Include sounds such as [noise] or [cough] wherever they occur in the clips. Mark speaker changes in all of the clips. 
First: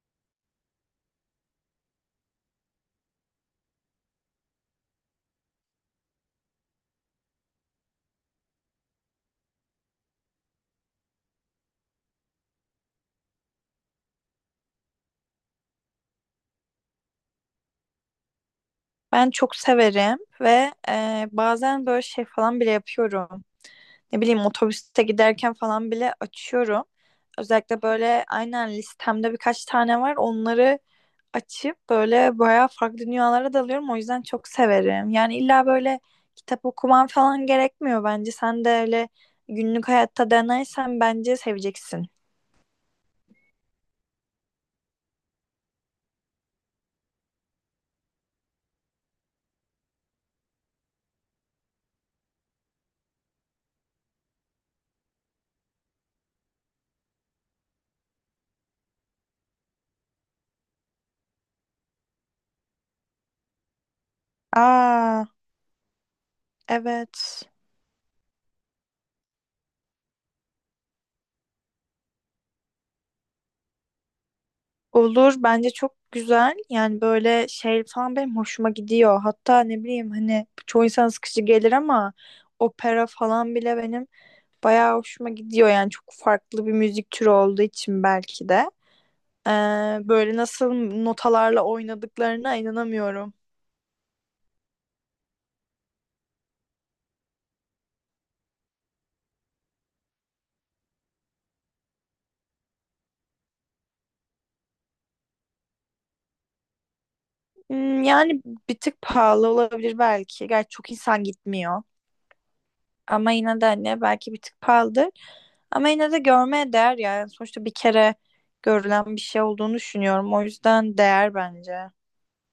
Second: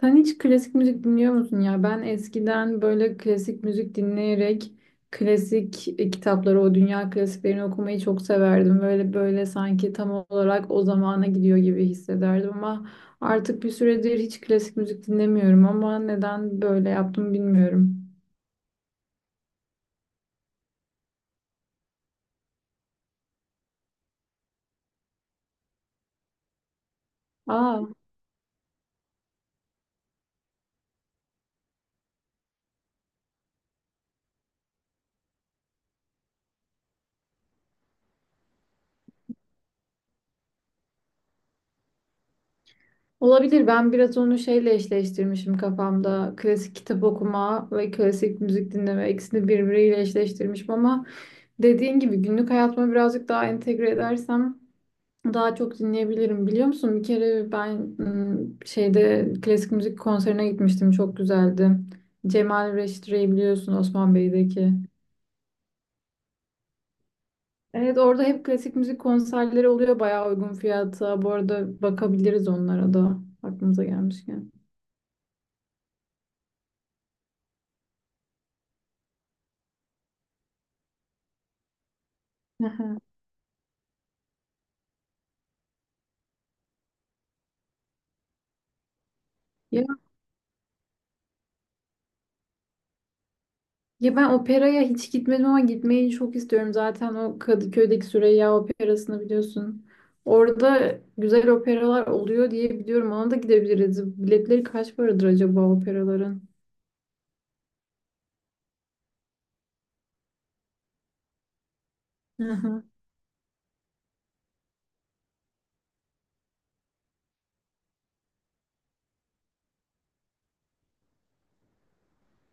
Speaker 1: Sen hiç klasik müzik dinliyor musun ya? Ben eskiden böyle klasik müzik dinleyerek klasik kitapları, o dünya klasiklerini okumayı çok severdim. Böyle böyle sanki tam olarak o zamana gidiyor gibi hissederdim ama artık bir süredir hiç klasik müzik dinlemiyorum ama neden böyle yaptım bilmiyorum.
Speaker 2: Ben çok severim ve bazen böyle şey falan bile yapıyorum. Ne bileyim otobüste giderken falan bile açıyorum.
Speaker 1: Aa,
Speaker 2: Özellikle böyle aynen listemde birkaç tane var. Onları açıp böyle bayağı farklı dünyalara dalıyorum. O yüzden çok severim. Yani illa böyle kitap okuman falan gerekmiyor bence. Sen de öyle günlük hayatta denersen bence seveceksin.
Speaker 1: olabilir. Ben biraz onu şeyle eşleştirmişim kafamda. Klasik kitap okuma ve klasik müzik dinleme ikisini birbiriyle eşleştirmişim ama dediğin gibi günlük hayatıma birazcık daha entegre edersem daha çok dinleyebilirim. Biliyor musun? Bir kere ben şeyde klasik müzik konserine gitmiştim. Çok güzeldi. Cemal Reşitre'yi biliyorsun Osman Bey'deki.
Speaker 2: Aa, evet.
Speaker 1: Evet, orada hep klasik müzik konserleri oluyor bayağı uygun fiyata. Bu arada bakabiliriz onlara da aklımıza gelmişken.
Speaker 2: Olur bence çok güzel yani böyle şey falan benim hoşuma gidiyor, hatta ne bileyim, hani çoğu insan sıkıcı gelir ama
Speaker 1: Aha.
Speaker 2: opera falan bile benim bayağı hoşuma gidiyor yani çok farklı bir müzik türü olduğu için belki de. Ee, Böyle nasıl notalarla oynadıklarına inanamıyorum.
Speaker 1: Ya ben operaya hiç gitmedim ama gitmeyi çok istiyorum. Zaten o Kadıköy'deki Süreyya Operası'nı biliyorsun. Orada güzel operalar oluyor diye biliyorum. Ona da gidebiliriz. Biletleri kaç paradır acaba operaların?
Speaker 2: Hmm, yani bir tık pahalı olabilir belki, gerçi çok insan gitmiyor.
Speaker 1: Hı hı.
Speaker 2: Ama yine de hani belki bir tık pahalıdır. Ama yine de görmeye değer yani. Sonuçta bir kere görülen bir şey olduğunu düşünüyorum. O yüzden değer bence.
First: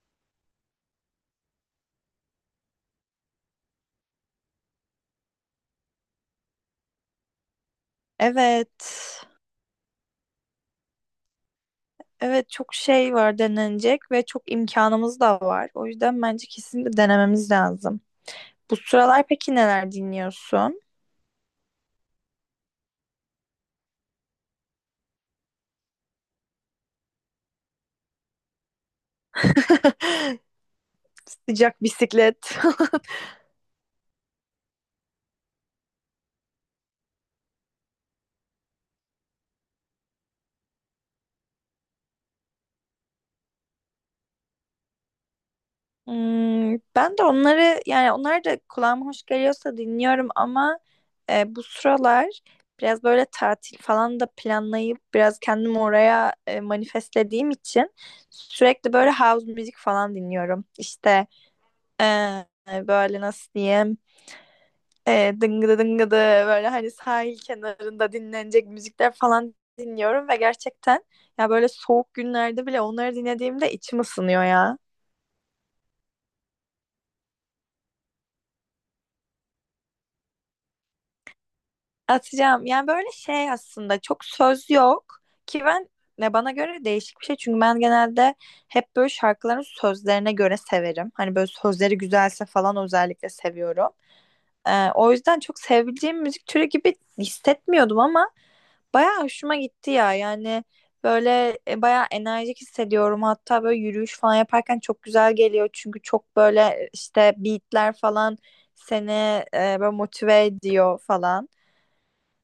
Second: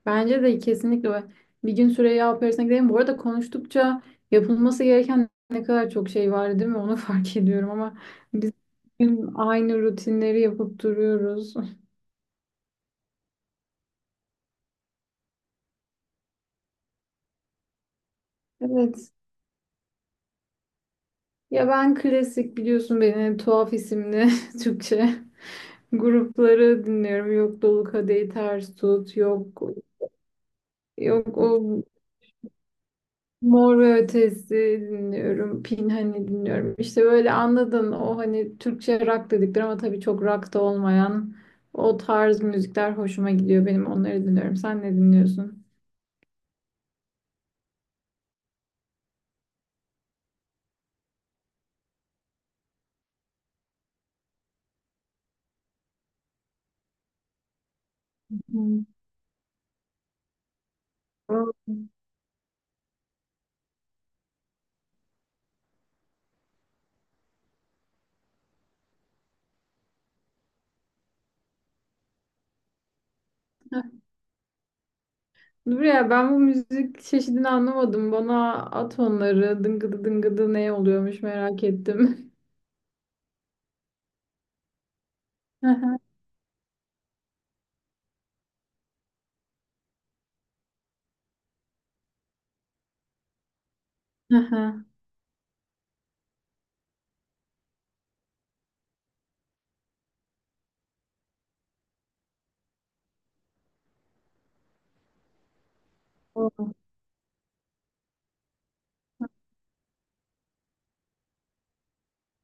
Speaker 1: Bence de kesinlikle bir gün Süreyya Operası'na gidelim. Bu arada konuştukça yapılması gereken ne kadar çok şey var değil mi? Onu [laughs] fark ediyorum ama biz
Speaker 2: Evet.
Speaker 1: bugün aynı rutinleri yapıp duruyoruz.
Speaker 2: Evet çok şey var denenecek ve çok imkanımız da var. O yüzden bence kesinlikle denememiz lazım. Bu
Speaker 1: Evet.
Speaker 2: sıralar peki neler dinliyorsun?
Speaker 1: Ya ben klasik biliyorsun beni tuhaf isimli [laughs] Türkçe grupları dinliyorum. Yok Dolu Kadehi Ters Tut, yok
Speaker 2: [laughs]
Speaker 1: yok o
Speaker 2: Sıcak bisiklet. [laughs]
Speaker 1: Mor ve Ötesi dinliyorum. Pinhani dinliyorum. İşte böyle anladın o hani Türkçe rock dedikleri ama tabii çok rock da olmayan o tarz müzikler hoşuma gidiyor benim. Onları dinliyorum. Sen ne dinliyorsun?
Speaker 2: Hmm, ben de onları yani onlar da kulağıma hoş geliyorsa dinliyorum ama bu sıralar biraz böyle tatil falan da planlayıp biraz kendimi oraya manifestlediğim için
Speaker 1: Hmm.
Speaker 2: sürekli böyle house müzik falan dinliyorum. İşte e, böyle nasıl diyeyim, dıngıdı dıngıdı, böyle hani sahil kenarında dinlenecek müzikler falan dinliyorum ve gerçekten ya böyle soğuk günlerde bile onları dinlediğimde
Speaker 1: Heh,
Speaker 2: içim ısınıyor ya.
Speaker 1: dur ya ben bu müzik çeşidini anlamadım. Bana at onları. Dıngıdı dıngıdı ne oluyormuş merak ettim.
Speaker 2: Atacağım. Yani böyle şey aslında çok söz yok ki
Speaker 1: [laughs]
Speaker 2: ben,
Speaker 1: Aha.
Speaker 2: ne, bana göre değişik bir şey. Çünkü ben genelde hep böyle şarkıların sözlerine göre severim. Hani böyle sözleri güzelse falan özellikle seviyorum.
Speaker 1: Aha.
Speaker 2: O yüzden çok sevebileceğim müzik türü gibi hissetmiyordum ama bayağı hoşuma gitti ya. Yani böyle bayağı enerjik hissediyorum. Hatta böyle yürüyüş falan yaparken çok güzel geliyor. Çünkü çok
Speaker 1: O.
Speaker 2: böyle işte beatler falan seni böyle motive ediyor falan.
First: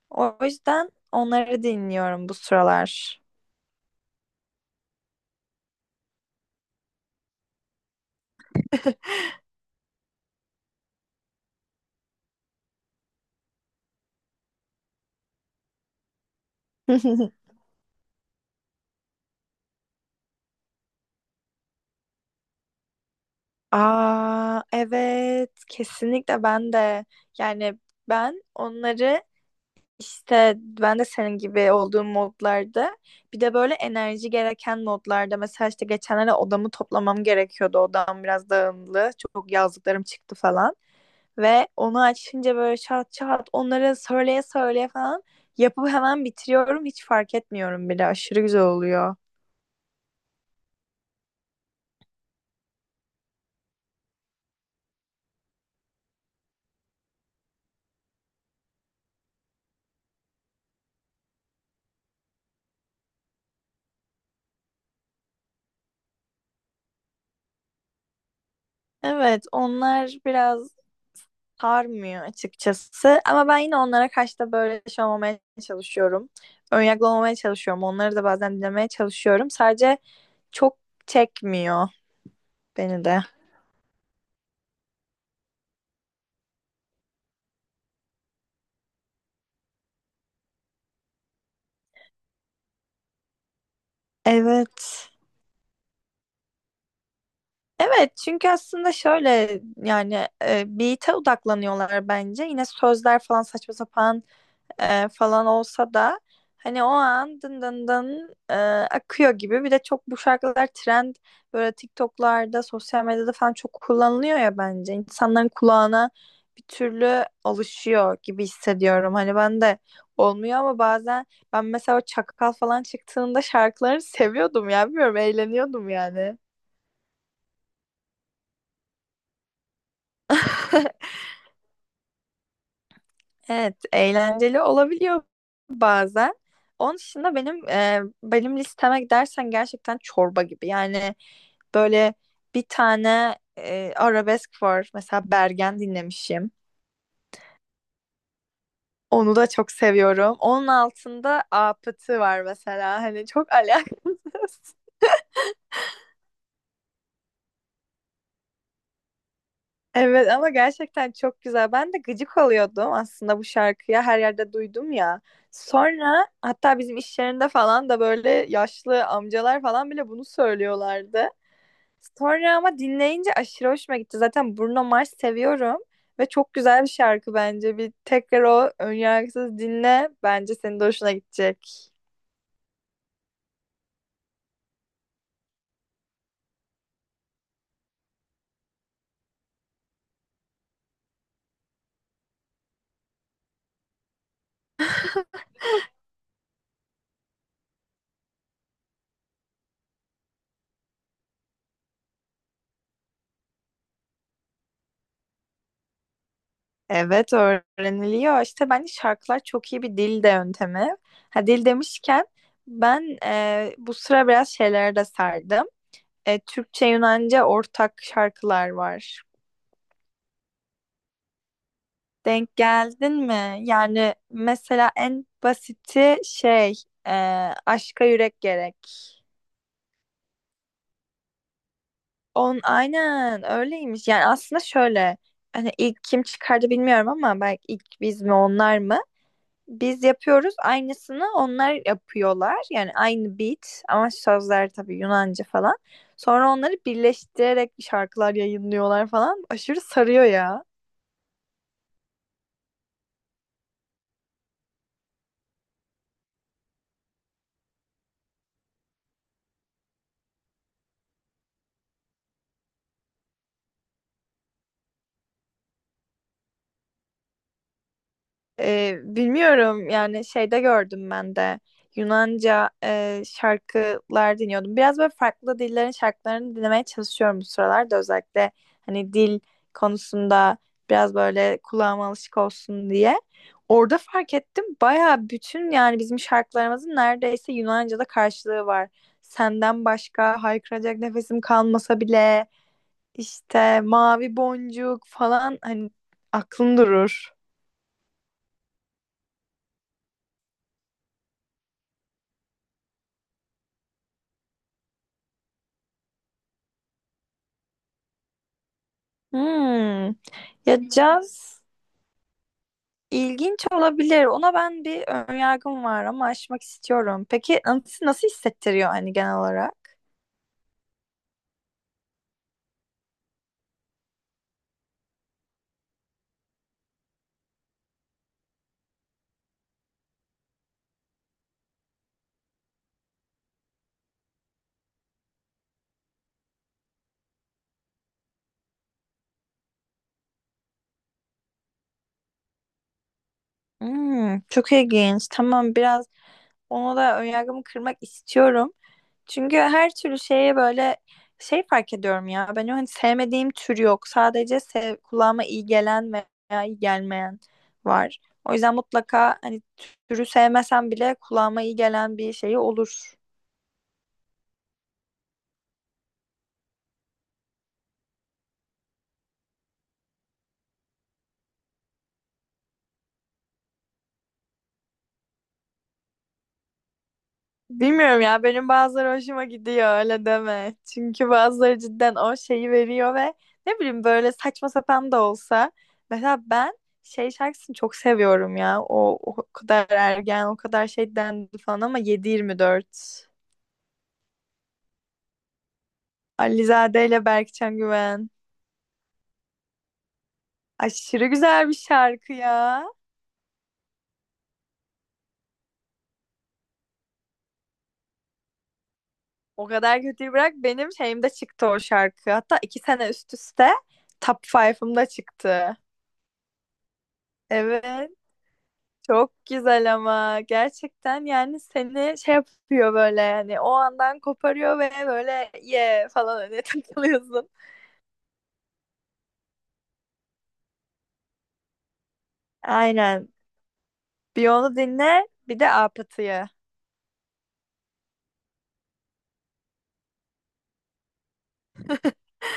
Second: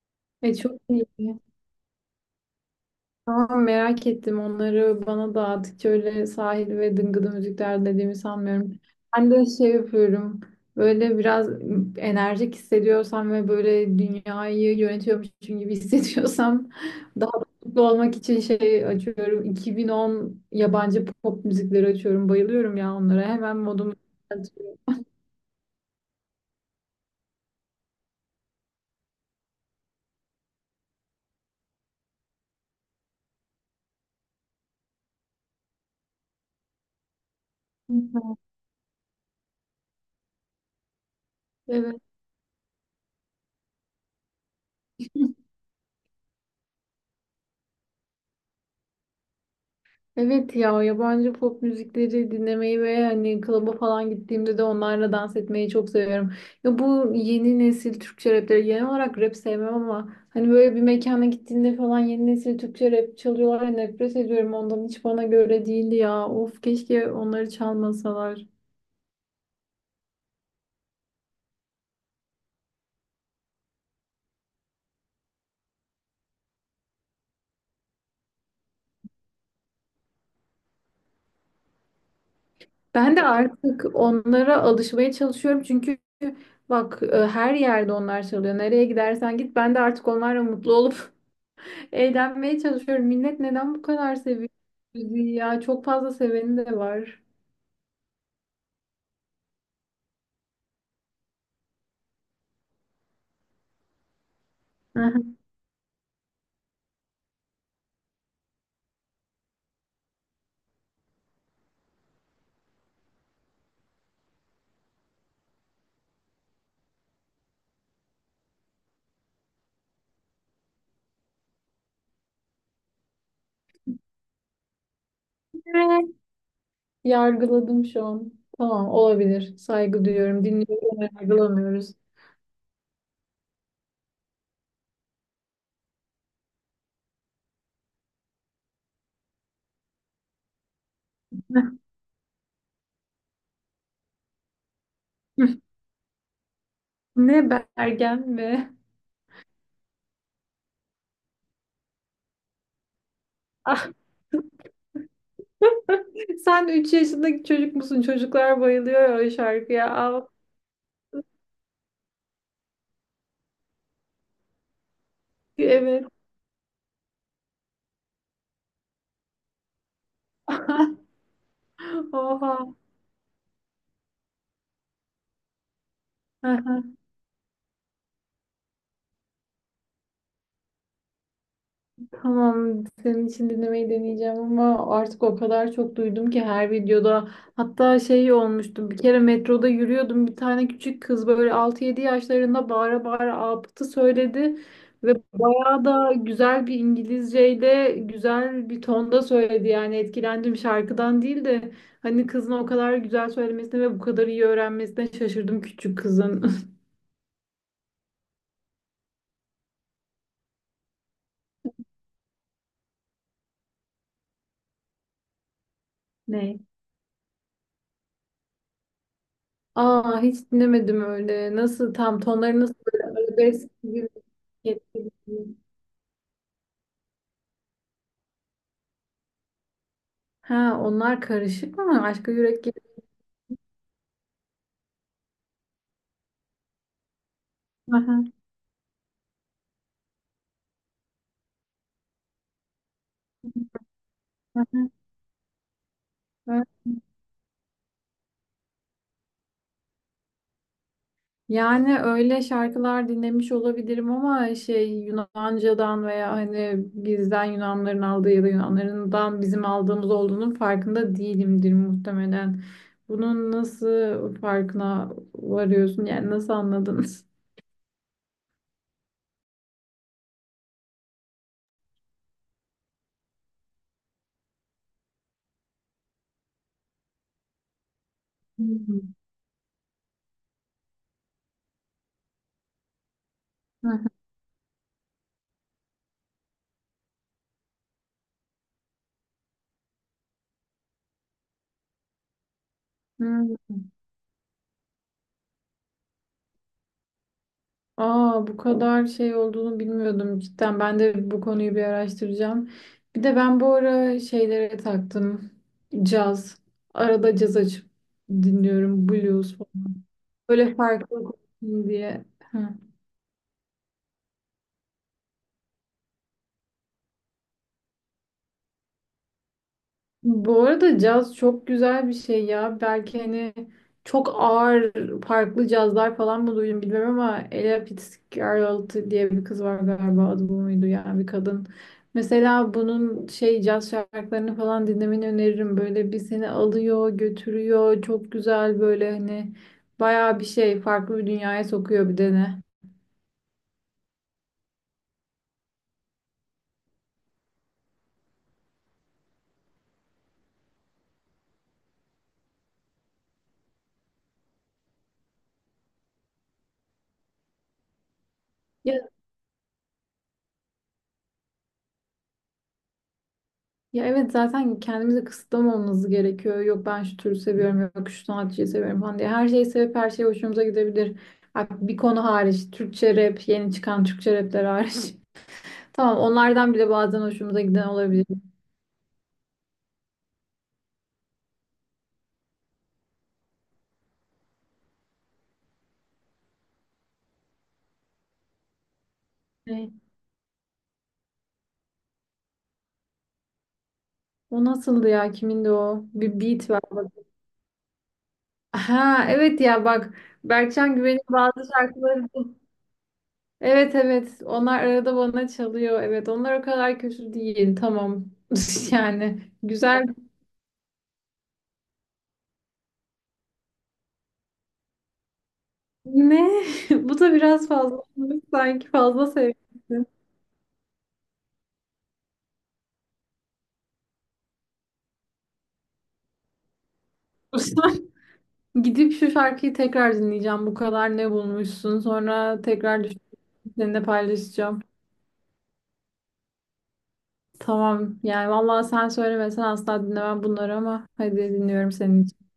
Speaker 2: O
Speaker 1: E çok
Speaker 2: yüzden
Speaker 1: iyi.
Speaker 2: onları dinliyorum bu sıralar.
Speaker 1: Tamam, merak ettim onları bana dağıttıkça öyle sahil ve dıngıdı müzikler dediğimi sanmıyorum. Ben de şey yapıyorum, böyle biraz enerjik hissediyorsam ve böyle dünyayı yönetiyormuşum gibi [laughs] hissediyorsam daha da
Speaker 2: [laughs]
Speaker 1: mutlu olmak için şey açıyorum. 2010 yabancı pop müzikleri açıyorum, bayılıyorum ya onlara, hemen modumu
Speaker 2: Aa
Speaker 1: düzeltiyorum.
Speaker 2: evet, kesinlikle ben de yani ben onları, işte ben de senin gibi olduğum modlarda, bir de böyle enerji gereken modlarda, mesela işte geçenlerde odamı toplamam gerekiyordu, odam biraz dağınıktı, çok yazdıklarım çıktı falan ve
Speaker 1: Evet.
Speaker 2: onu açınca böyle çat çat onları söyleye söyleye falan yapıp hemen bitiriyorum, hiç fark etmiyorum bile, aşırı güzel oluyor.
Speaker 1: Evet ya, yabancı pop müzikleri dinlemeyi ve hani klaba falan gittiğimde de onlarla dans etmeyi çok seviyorum. Ya bu yeni nesil Türkçe rapleri, genel olarak rap sevmem ama hani böyle bir mekana gittiğinde falan yeni nesil Türkçe rap çalıyorlar ya, nefret ediyorum ondan, hiç bana göre değildi ya. Of, keşke onları çalmasalar.
Speaker 2: Evet, onlar biraz sarmıyor açıkçası. Ama ben yine onlara karşı da böyle şey olmamaya çalışıyorum. Önyargılı olmamaya çalışıyorum. Onları da bazen dinlemeye çalışıyorum. Sadece çok çekmiyor beni
Speaker 1: Ben
Speaker 2: de.
Speaker 1: de artık onlara alışmaya çalışıyorum çünkü bak her yerde onlar çalıyor. Nereye gidersen git, ben de artık onlarla mutlu olup [laughs] eğlenmeye çalışıyorum. Millet neden bu kadar seviyor
Speaker 2: Evet.
Speaker 1: müziği ya? Çok fazla seveni de var.
Speaker 2: Evet, çünkü aslında şöyle yani beat'e odaklanıyorlar bence. Yine sözler falan saçma sapan
Speaker 1: Aha.
Speaker 2: falan olsa da hani o an dın dın dın, akıyor gibi. Bir de çok bu şarkılar trend, böyle TikTok'larda, sosyal medyada falan çok kullanılıyor ya bence. İnsanların kulağına bir türlü alışıyor gibi hissediyorum. Hani ben de olmuyor ama bazen ben mesela o Çakal falan çıktığında şarkılarını seviyordum ya. Bilmiyorum, eğleniyordum
Speaker 1: Evet.
Speaker 2: yani.
Speaker 1: Yargıladım şu an. Tamam, olabilir. Saygı duyuyorum. Dinliyorum,
Speaker 2: [laughs]
Speaker 1: yargılamıyoruz.
Speaker 2: Evet, eğlenceli olabiliyor bazen. Onun dışında benim benim listeme dersen gerçekten çorba gibi. Yani
Speaker 1: [laughs]
Speaker 2: böyle bir tane arabesk var. Mesela Bergen dinlemişim.
Speaker 1: Ne, Bergen mi?
Speaker 2: Onu da çok seviyorum. Onun altında Apıtı var mesela. Hani çok [laughs]
Speaker 1: Ah,
Speaker 2: alakasız.
Speaker 1: [laughs] sen 3 yaşındaki çocuk musun? Çocuklar bayılıyor ya o şarkıya. Al.
Speaker 2: Evet ama gerçekten çok güzel. Ben de gıcık oluyordum aslında bu şarkıya. Her yerde duydum ya.
Speaker 1: Evet.
Speaker 2: Sonra hatta bizim iş yerinde falan da böyle yaşlı amcalar falan bile bunu söylüyorlardı.
Speaker 1: Oha.
Speaker 2: Sonra ama dinleyince aşırı hoşuma gitti. Zaten Bruno Mars seviyorum ve çok güzel
Speaker 1: [laughs]
Speaker 2: bir şarkı bence. Bir tekrar o önyargısız dinle. Bence senin de hoşuna gidecek.
Speaker 1: Tamam, senin için dinlemeyi deneyeceğim ama artık o kadar çok duydum ki her videoda. Hatta şey olmuştu, bir kere metroda yürüyordum. Bir tane küçük kız, böyle altı yedi yaşlarında, bağıra bağıra Apıt'ı söyledi. Ve bayağı da güzel bir İngilizceyle, güzel bir tonda söyledi. Yani etkilendim, şarkıdan değil de hani kızın o kadar güzel söylemesine ve bu kadar iyi öğrenmesine şaşırdım küçük kızın. [laughs]
Speaker 2: Evet öğreniliyor. İşte bence şarkılar çok iyi bir dil de yöntemi. Ha, dil demişken ben bu sıra biraz şeylere de sardım.
Speaker 1: Ne?
Speaker 2: Türkçe Yunanca ortak şarkılar var.
Speaker 1: Aa, hiç dinlemedim öyle. Nasıl tam,
Speaker 2: Denk
Speaker 1: tonları nasıl, böyle
Speaker 2: geldin mi?
Speaker 1: arabesk gibi
Speaker 2: Yani mesela
Speaker 1: etkili.
Speaker 2: en basiti şey, e, Aşka Yürek Gerek.
Speaker 1: Ha, onlar karışık mı? Aşka
Speaker 2: On
Speaker 1: Yürek gibi.
Speaker 2: aynen öyleymiş. Yani aslında şöyle, hani ilk kim çıkardı bilmiyorum ama belki ilk biz
Speaker 1: Aha,
Speaker 2: mi onlar mı? Biz yapıyoruz aynısını, onlar yapıyorlar. Yani aynı beat ama sözler
Speaker 1: aha,
Speaker 2: tabii Yunanca falan. Sonra
Speaker 1: aha.
Speaker 2: onları birleştirerek şarkılar yayınlıyorlar falan. Aşırı sarıyor ya.
Speaker 1: Yani öyle şarkılar dinlemiş olabilirim ama şey, Yunanca'dan veya hani bizden Yunanların aldığı ya da Yunanlarından bizim aldığımız olduğunun farkında değilimdir muhtemelen. Bunun nasıl farkına varıyorsun? Yani nasıl anladın?
Speaker 2: Bilmiyorum yani, şeyde gördüm ben de Yunanca şarkılar dinliyordum. Biraz böyle farklı dillerin şarkılarını dinlemeye çalışıyorum bu sıralarda, özellikle hani dil konusunda biraz böyle kulağıma alışık olsun diye. Orada fark ettim, baya bütün yani bizim şarkılarımızın neredeyse Yunanca'da karşılığı var. Senden başka haykıracak nefesim kalmasa bile,
Speaker 1: Hmm.
Speaker 2: işte mavi boncuk falan, hani aklın durur.
Speaker 1: Aa, bu kadar şey olduğunu bilmiyordum cidden. Ben de bu konuyu bir araştıracağım. Bir de ben bu ara şeylere taktım. Caz. Arada caz açıp dinliyorum. Blues falan.
Speaker 2: Hmm.
Speaker 1: Böyle
Speaker 2: Ya
Speaker 1: farklı
Speaker 2: caz
Speaker 1: olsun diye. Hı.
Speaker 2: ilginç olabilir. Ona ben, bir önyargım var ama aşmak istiyorum. Peki nasıl, nasıl hissettiriyor hani genel olarak?
Speaker 1: Bu arada caz çok güzel bir şey ya. Belki hani çok ağır farklı cazlar falan mı duydum bilmiyorum ama Ella Fitzgerald diye bir kız var, galiba adı bu muydu, yani bir kadın. Mesela bunun şey caz şarkılarını falan dinlemeni öneririm. Böyle bir seni alıyor, götürüyor. Çok güzel, böyle hani bayağı bir şey, farklı bir dünyaya sokuyor bir de ne.
Speaker 2: Hmm, çok ilginç. Tamam, biraz ona da önyargımı kırmak istiyorum. Çünkü her türlü şeye böyle şey fark ediyorum ya. Ben o, hani sevmediğim tür yok. Sadece sev, kulağıma iyi gelen veya iyi gelmeyen var. O yüzden
Speaker 1: Ya
Speaker 2: mutlaka, hani türü sevmesem bile, kulağıma iyi gelen bir şey olur.
Speaker 1: Ya evet, zaten kendimizi kısıtlamamamız gerekiyor. Yok ben şu türü seviyorum, yok şu sanatçıyı seviyorum falan diye. Her şeyi sevip her şey hoşumuza gidebilir. Ha, bir konu hariç, Türkçe rap, yeni çıkan Türkçe rapler hariç. [laughs] Tamam, onlardan bile bazen hoşumuza giden
Speaker 2: Bilmiyorum
Speaker 1: olabilir.
Speaker 2: ya, benim bazıları hoşuma gidiyor, öyle deme. Çünkü bazıları cidden o şeyi veriyor ve ne bileyim böyle saçma sapan da olsa. Mesela ben şey şarkısını çok seviyorum ya. O, o kadar
Speaker 1: Ne?
Speaker 2: ergen, o kadar şey dendi falan ama 7 dört
Speaker 1: O nasıldı ya? Kimindi o? Bir beat var.
Speaker 2: Alizade
Speaker 1: Bak.
Speaker 2: ile Berkcan Güven.
Speaker 1: Ha evet ya, bak, Berkcan Güven'in
Speaker 2: Aşırı güzel
Speaker 1: bazı
Speaker 2: bir
Speaker 1: şarkıları.
Speaker 2: şarkı ya.
Speaker 1: Evet evet, onlar arada bana çalıyor. Evet onlar o kadar kötü değil. Tamam, [laughs] yani
Speaker 2: O kadar
Speaker 1: güzel.
Speaker 2: kötüyü bırak, benim şeyimde çıktı o şarkı. Hatta iki sene üst üste Top 5'ımda çıktı.
Speaker 1: Ne? [laughs] Bu da biraz fazla
Speaker 2: Evet.
Speaker 1: olmuş. Sanki fazla
Speaker 2: Çok güzel
Speaker 1: sevmişsin.
Speaker 2: ama gerçekten yani seni şey yapıyor, böyle yani o andan koparıyor ve böyle ye falan öyle [laughs] takılıyorsun.
Speaker 1: [laughs] Gidip şu şarkıyı tekrar dinleyeceğim. Bu kadar ne bulmuşsun? Sonra tekrar düşünüp
Speaker 2: Aynen.
Speaker 1: seninle
Speaker 2: Bir onu
Speaker 1: paylaşacağım.
Speaker 2: dinle, bir de Apıtı'yı.
Speaker 1: Tamam. Yani vallahi sen söylemesen asla dinlemem bunları ama hadi, dinliyorum senin için.